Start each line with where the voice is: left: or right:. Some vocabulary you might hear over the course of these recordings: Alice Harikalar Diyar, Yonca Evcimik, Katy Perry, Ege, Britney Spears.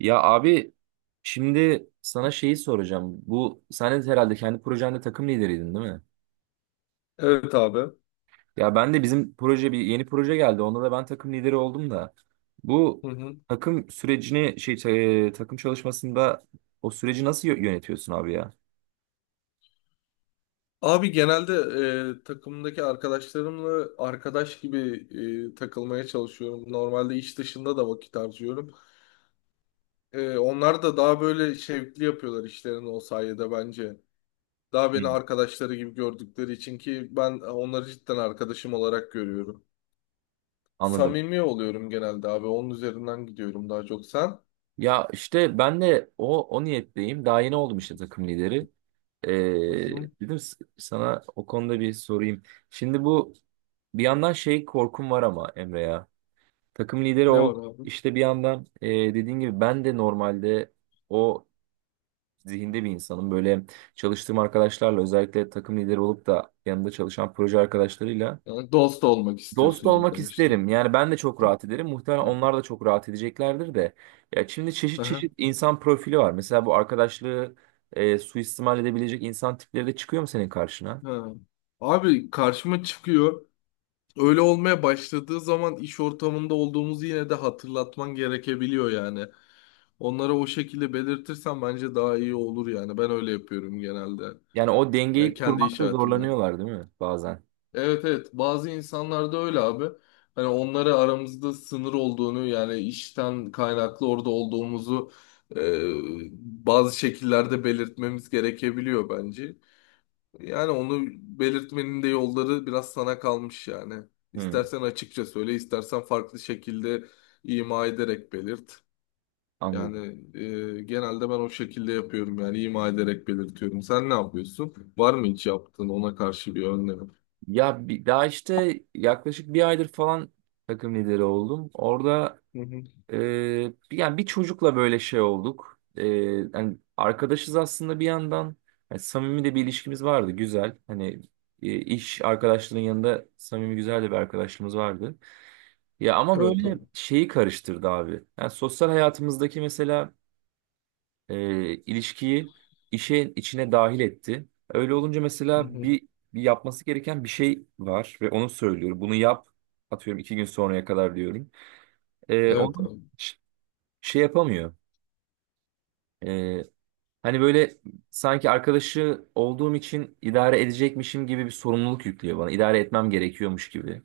right: Ya abi, şimdi sana şeyi soracağım. Bu sen de herhalde kendi projende takım lideriydin, değil mi?
left: Evet abi.
right: Ya ben de, bizim proje bir yeni proje geldi. Onda da ben takım lideri oldum da. Bu
left: Hı hı.
right: takım sürecini takım çalışmasında o süreci nasıl yönetiyorsun abi ya?
left: Abi genelde takımdaki arkadaşlarımla arkadaş gibi takılmaya çalışıyorum. Normalde iş dışında da vakit harcıyorum. Onlar da daha böyle şevkli yapıyorlar işlerini o sayede bence. Daha
right: Hı.
left: beni arkadaşları gibi gördükleri için ki ben onları cidden arkadaşım olarak görüyorum.
right: Anladım.
left: Samimi oluyorum genelde abi. Onun üzerinden gidiyorum daha çok. Sen?
right: Ya işte ben de o niyetteyim. Daha yeni oldum işte takım lideri. Ee,
left: Hı hı.
right: Dedim sana o konuda bir sorayım. Şimdi bu, bir yandan şey korkum var ama Emre ya. Takım lideri
left: Ne
right: oldu.
left: var abi?
right: İşte bir yandan, dediğin gibi ben de normalde o zihinde bir insanım. Böyle çalıştığım arkadaşlarla, özellikle takım lideri olup da yanında çalışan proje arkadaşlarıyla
left: Yani dost olmak
right: dost
left: istiyorsun
right: olmak isterim.
left: arkadaşlarım.
right: Yani ben de çok rahat ederim, muhtemelen onlar da çok rahat edeceklerdir de. Ya şimdi çeşit çeşit insan profili var. Mesela bu arkadaşlığı suistimal edebilecek insan tipleri de çıkıyor mu senin karşına?
left: Ha. Abi karşıma çıkıyor. Öyle olmaya başladığı zaman iş ortamında olduğumuzu yine de hatırlatman gerekebiliyor yani. Onlara o şekilde belirtirsen bence daha iyi olur yani. Ben öyle yapıyorum genelde.
right: Yani o
left: Yani
right: dengeyi
left: kendi iş
right: kurmakta
left: hayatımda.
right: zorlanıyorlar değil mi bazen?
left: Evet evet, bazı insanlarda öyle abi. Hani onlara aramızda sınır olduğunu yani işten kaynaklı orada olduğumuzu e, bazı şekillerde belirtmemiz gerekebiliyor bence. Yani onu belirtmenin de yolları biraz sana kalmış yani.
right: Hmm,
left: İstersen açıkça söyle, istersen farklı şekilde ima ederek belirt. Yani
right: anladım.
left: e, genelde ben o şekilde yapıyorum yani ima ederek belirtiyorum. Sen ne yapıyorsun? Var mı hiç yaptığın ona karşı bir önlem?
right: Ya daha işte yaklaşık bir aydır falan takım lideri oldum. Orada
left: Hı hı.
right: e, yani bir çocukla böyle şey olduk. Yani arkadaşız aslında bir yandan. Yani samimi de bir ilişkimiz vardı güzel. Hani iş arkadaşlığının yanında samimi, güzel de bir arkadaşlığımız vardı. Ya ama
left: Evet
right: böyle
left: abi.
right: şeyi karıştırdı abi. Yani sosyal hayatımızdaki mesela ilişkiyi işin içine dahil etti. Öyle olunca,
left: Hı
right: mesela
left: hı.
right: bir yapması gereken bir şey var ve onu söylüyor. Bunu yap, atıyorum iki gün sonraya kadar diyorum. E,
left: Evet
right: onu
left: abi.
right: ş- şey yapamıyor. E, hani böyle sanki arkadaşı olduğum için idare edecekmişim gibi bir sorumluluk yüklüyor bana, İdare etmem gerekiyormuş gibi.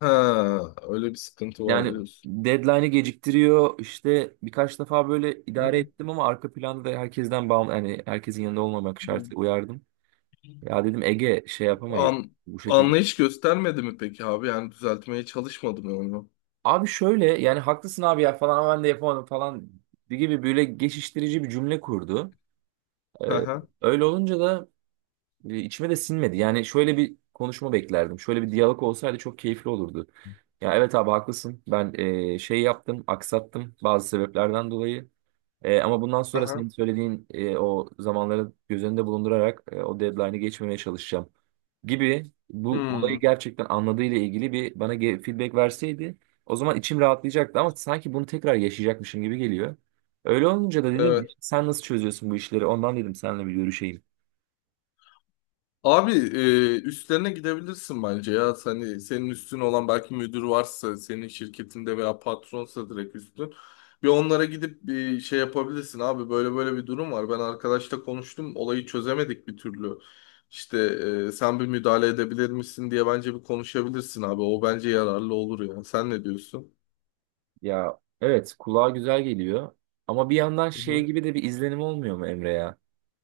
left: Ha, öyle bir sıkıntı var
right: Yani
left: diyorsun.
right: deadline'ı geciktiriyor. İşte birkaç defa böyle
left: Hı
right: idare
left: hı.
right: ettim ama arka planda, da herkesten bağım yani herkesin yanında olmamak
left: Hı.
right: şartıyla, uyardım. Ya dedim Ege, şey yapamayız
left: An
right: bu şekilde.
left: Anlayış göstermedi mi peki abi? Yani düzeltmeye çalışmadı mı onu?
right: Abi şöyle, yani haklısın abi ya falan ama ben de yapamadım falan gibi böyle geçiştirici bir cümle kurdu. Ee,
left: Hı hı.
right: öyle olunca da içime de sinmedi. Yani şöyle bir konuşma beklerdim, şöyle bir diyalog olsaydı çok keyifli olurdu. Ya evet abi, haklısın. Ben şey yaptım, aksattım bazı sebeplerden dolayı. Ama bundan sonra senin
left: Aha.
right: söylediğin, o zamanları göz önünde bulundurarak o deadline'ı geçmemeye çalışacağım gibi, bu
left: Hmm.
right: olayı gerçekten anladığıyla ilgili bir bana feedback verseydi, o zaman içim rahatlayacaktı, ama sanki bunu tekrar yaşayacakmışım gibi geliyor. Öyle olunca da dedim,
left: Evet.
right: sen nasıl çözüyorsun bu işleri, ondan dedim seninle bir görüşeyim.
left: Abi üstlerine gidebilirsin bence ya. Hani senin üstün olan belki müdür varsa, senin şirketinde veya patronsa direkt üstün. Bir onlara gidip bir şey yapabilirsin abi. Böyle böyle bir durum var. Ben arkadaşla konuştum. Olayı çözemedik bir türlü. İşte sen bir müdahale edebilir misin diye bence bir konuşabilirsin abi. O bence yararlı olur ya. Sen ne diyorsun?
right: Ya evet, kulağa güzel geliyor ama bir yandan
left: Hı
right: şey
left: hı.
right: gibi de bir izlenim olmuyor mu Emre ya?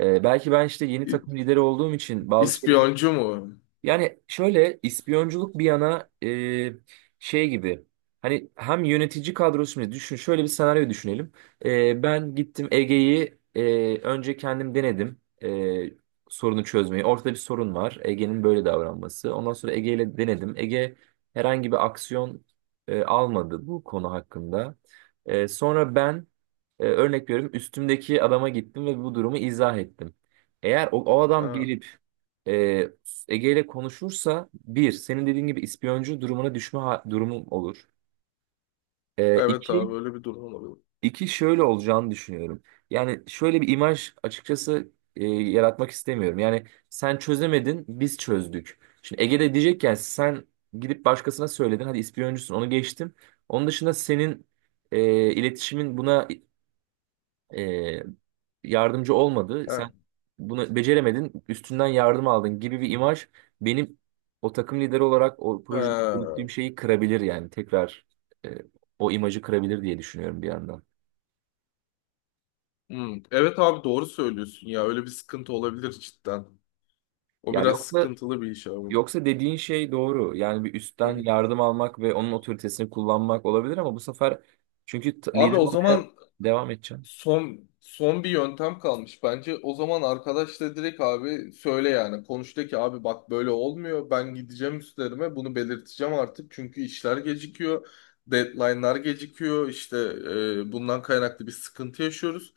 right: Belki ben işte yeni
left: İ-
right: takım lideri olduğum için bazı şeyleri.
left: İspiyoncu mu?
right: Yani şöyle, ispiyonculuk bir yana, şey gibi, hani hem yönetici kadrosunu düşün, şöyle bir senaryo düşünelim. Ben gittim Ege'yi, önce kendim denedim sorunu çözmeyi. Ortada bir sorun var, Ege'nin böyle davranması. Ondan sonra Ege ile denedim. Ege herhangi bir aksiyon almadı bu konu hakkında. Sonra ben, örnek veriyorum, üstümdeki adama gittim ve bu durumu izah ettim. Eğer o adam
left: Ha,
right: gelip ee, Ege ile konuşursa, bir, senin dediğin gibi ispiyoncu durumuna düşme durumum olur.
left: evet abi
right: İki,
left: öyle bir durum olabilir.
right: iki şöyle olacağını düşünüyorum. Yani şöyle bir imaj açıkçası yaratmak istemiyorum. Yani sen çözemedin, biz çözdük. Şimdi Ege de diyecek ki, yani sen gidip başkasına söyledin, hadi ispiyoncusun, onu geçtim. Onun dışında senin iletişimin buna e, yardımcı olmadı.
left: Ha.
right: Sen bunu beceremedin, üstünden yardım aldın gibi bir imaj, benim o takım lideri olarak o projede
left: Ha.
right: yürüttüğüm şeyi kırabilir, yani tekrar e, o imajı kırabilir diye düşünüyorum bir yandan.
left: Hmm, evet abi doğru söylüyorsun ya. Öyle bir sıkıntı olabilir cidden. O
right: Ya
left: biraz
right: yoksa
left: sıkıntılı bir iş abi.
right: yoksa dediğin şey doğru. Yani bir
left: Hı
right: üstten
left: hı.
right: yardım almak ve onun otoritesini kullanmak olabilir ama bu sefer, çünkü
left: Abi
right: lider
left: o
right: olmaya
left: zaman
right: devam edeceğim.
left: son bir yöntem kalmış bence. O zaman arkadaşla direkt abi söyle yani. Konuş de ki abi bak böyle olmuyor. Ben gideceğim, üstlerime bunu belirteceğim artık. Çünkü işler gecikiyor. Deadline'lar gecikiyor. İşte bundan kaynaklı bir sıkıntı yaşıyoruz.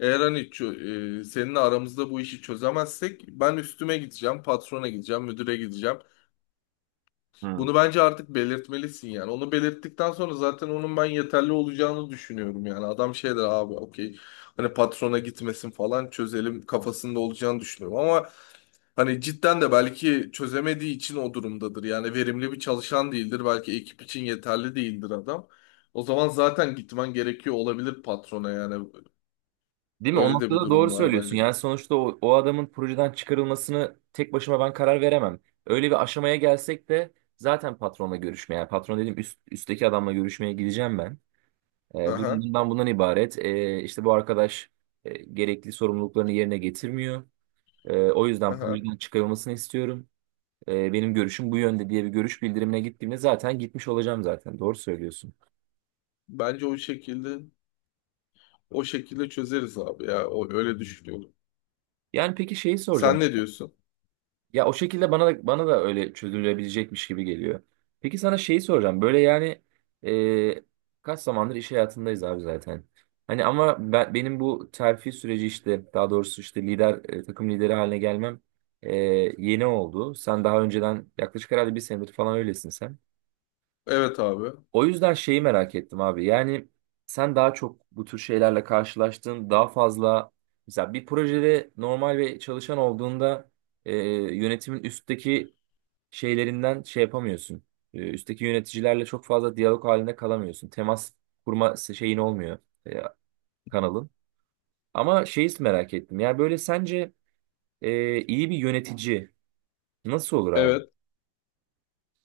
left: Eğer seninle aramızda bu işi çözemezsek ben üstüme gideceğim, patrona gideceğim, müdüre gideceğim. Bunu bence artık belirtmelisin yani. Onu belirttikten sonra zaten onun ben yeterli olacağını düşünüyorum yani. Adam şey der abi, okey, hani patrona gitmesin falan çözelim kafasında olacağını düşünüyorum. Ama hani cidden de belki çözemediği için o durumdadır. Yani verimli bir çalışan değildir. Belki ekip için yeterli değildir adam. O zaman zaten gitmen gerekiyor olabilir patrona yani.
right: Değil mi? O
left: Öyle de bir
right: noktada doğru
left: durum var
right: söylüyorsun.
left: bence.
right: Yani sonuçta o adamın projeden çıkarılmasını tek başıma ben karar veremem. Öyle bir aşamaya gelsek de, zaten patronla görüşmeye, yani patron dedim, üstteki adamla görüşmeye gideceğim ben. Durum
left: Aha,
right: bundan ibaret. E, işte bu arkadaş gerekli sorumluluklarını yerine getirmiyor. O yüzden
left: aha.
right: projeden çıkarılmasını istiyorum. Benim görüşüm bu yönde diye bir görüş bildirimine gittiğimde zaten gitmiş olacağım zaten. Doğru söylüyorsun.
left: Bence o şekilde. O şekilde çözeriz abi ya. O öyle düşünüyorum.
right: Yani peki, şeyi soracağım.
left: Sen ne diyorsun?
right: Ya o şekilde bana da öyle çözülebilecekmiş gibi geliyor. Peki sana şeyi soracağım. Böyle yani, e, kaç zamandır iş hayatındayız abi zaten. Hani ama benim bu terfi süreci işte, daha doğrusu işte lider, takım lideri haline gelmem e, yeni oldu. Sen daha önceden yaklaşık herhalde bir senedir falan öylesin sen.
left: Evet abi.
right: O yüzden şeyi merak ettim abi. Yani sen daha çok bu tür şeylerle karşılaştın, daha fazla. Mesela bir projede normal ve çalışan olduğunda, e, yönetimin üstteki şeylerinden şey yapamıyorsun. Üstteki yöneticilerle çok fazla diyalog halinde kalamıyorsun, temas kurma şeyin olmuyor, e, kanalın. Ama şeyi merak ettim, yani böyle sence iyi bir yönetici nasıl olur abi?
left: Evet.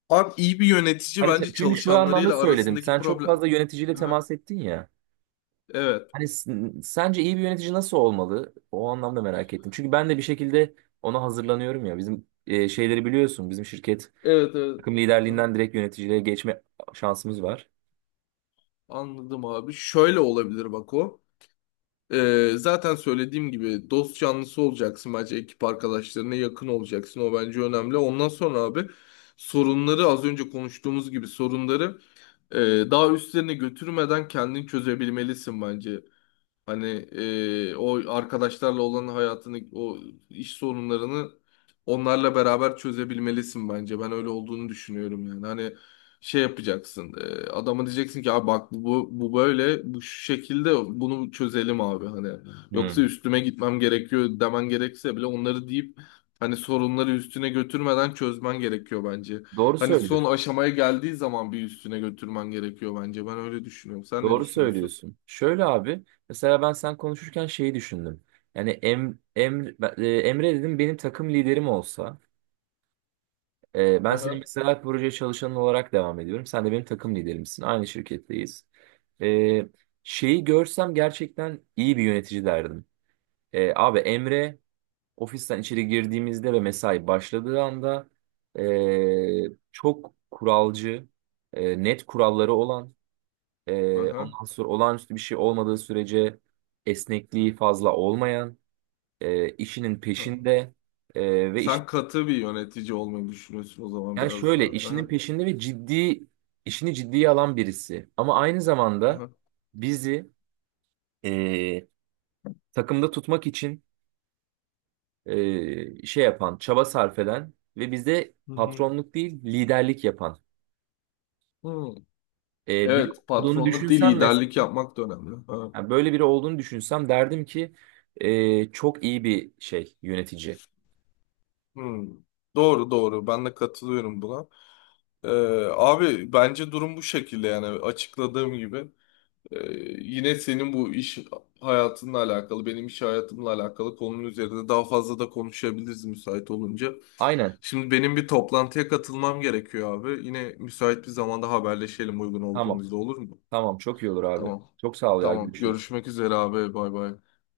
left: Abi iyi bir yönetici
right: Hani
left: bence
right: çünkü şu anlamda
left: çalışanlarıyla
right: söyledim,
left: arasındaki
right: sen çok
left: problem.
right: fazla yöneticiyle
left: Aha.
right: temas ettin ya.
left: Evet.
right: Hani sence iyi bir yönetici nasıl olmalı? O anlamda merak ettim. Çünkü ben de bir şekilde ona hazırlanıyorum ya. Bizim şeyleri biliyorsun, bizim şirket
left: Evet evet.
right: takım
left: Aha.
right: liderliğinden direkt yöneticiliğe geçme şansımız var.
left: Anladım abi. Şöyle olabilir bak o. Zaten söylediğim gibi dost canlısı olacaksın bence, ekip arkadaşlarına yakın olacaksın. O bence önemli. Ondan sonra abi sorunları az önce konuştuğumuz gibi sorunları e, daha üstlerine götürmeden kendin çözebilmelisin bence. Hani o arkadaşlarla olan hayatını, o iş sorunlarını onlarla beraber çözebilmelisin bence. Ben öyle olduğunu düşünüyorum yani. Hani şey yapacaksın. E, adama diyeceksin ki abi bak bu böyle bu şu şekilde bunu çözelim abi hani. Yoksa
right: Hmm.
left: üstüme gitmem gerekiyor demen gerekse bile onları deyip hani sorunları üstüne götürmeden çözmen gerekiyor bence.
right: Doğru
left: Hani son
right: söylüyorsun.
left: aşamaya geldiği zaman bir üstüne götürmen gerekiyor bence. Ben öyle düşünüyorum. Sen ne
right: Doğru
left: düşünüyorsun?
right: söylüyorsun. Şöyle abi, mesela ben sen konuşurken şeyi düşündüm. Yani Emre dedim benim takım liderim olsa, ben senin
left: Aha.
right: mesela proje çalışanın olarak devam ediyorum. Sen de benim takım liderimsin, aynı şirketteyiz. E, şeyi görsem gerçekten iyi bir yönetici derdim. Abi Emre, ofisten içeri girdiğimizde ve mesai başladığı anda çok kuralcı, net kuralları olan,
left: Aha.
right: ondan sonra olağanüstü bir şey olmadığı sürece esnekliği fazla olmayan, işinin
left: Ha.
right: peşinde, e, ve iş,
left: Sen katı bir yönetici olmayı düşünüyorsun o zaman
right: yani
left: biraz daha.
right: şöyle işinin
left: Aha,
right: peşinde ve ciddi, işini ciddiye alan birisi. Ama aynı zamanda
left: aha.
right: bizi e, takımda tutmak için şey yapan, çaba sarf eden ve bizde
left: Hı hı.
right: patronluk değil liderlik yapan
left: Hmm.
right: biri
left: Evet,
right: olduğunu
left: patronluk değil,
right: düşünsem
left: liderlik
right: mesela,
left: yapmak da önemli. Ha.
right: yani böyle biri olduğunu düşünsem, derdim ki çok iyi bir şey yönetici.
left: Hmm. Doğru doğru, ben de katılıyorum buna. Ee, Abi bence durum bu şekilde yani, açıkladığım gibi. Ee, Yine senin bu iş hayatınla alakalı, benim iş hayatımla alakalı konunun üzerinde daha fazla da konuşabiliriz müsait olunca.
right: Aynen.
left: Şimdi benim bir toplantıya katılmam gerekiyor abi. Yine müsait bir zamanda haberleşelim uygun
right: Tamam.
left: olduğumuzda, olur mu?
right: Tamam, çok iyi olur abi.
left: Tamam.
right: Çok sağ ol ya,
left: Tamam.
right: görüşürüz.
left: Görüşmek üzere abi. Bay bay.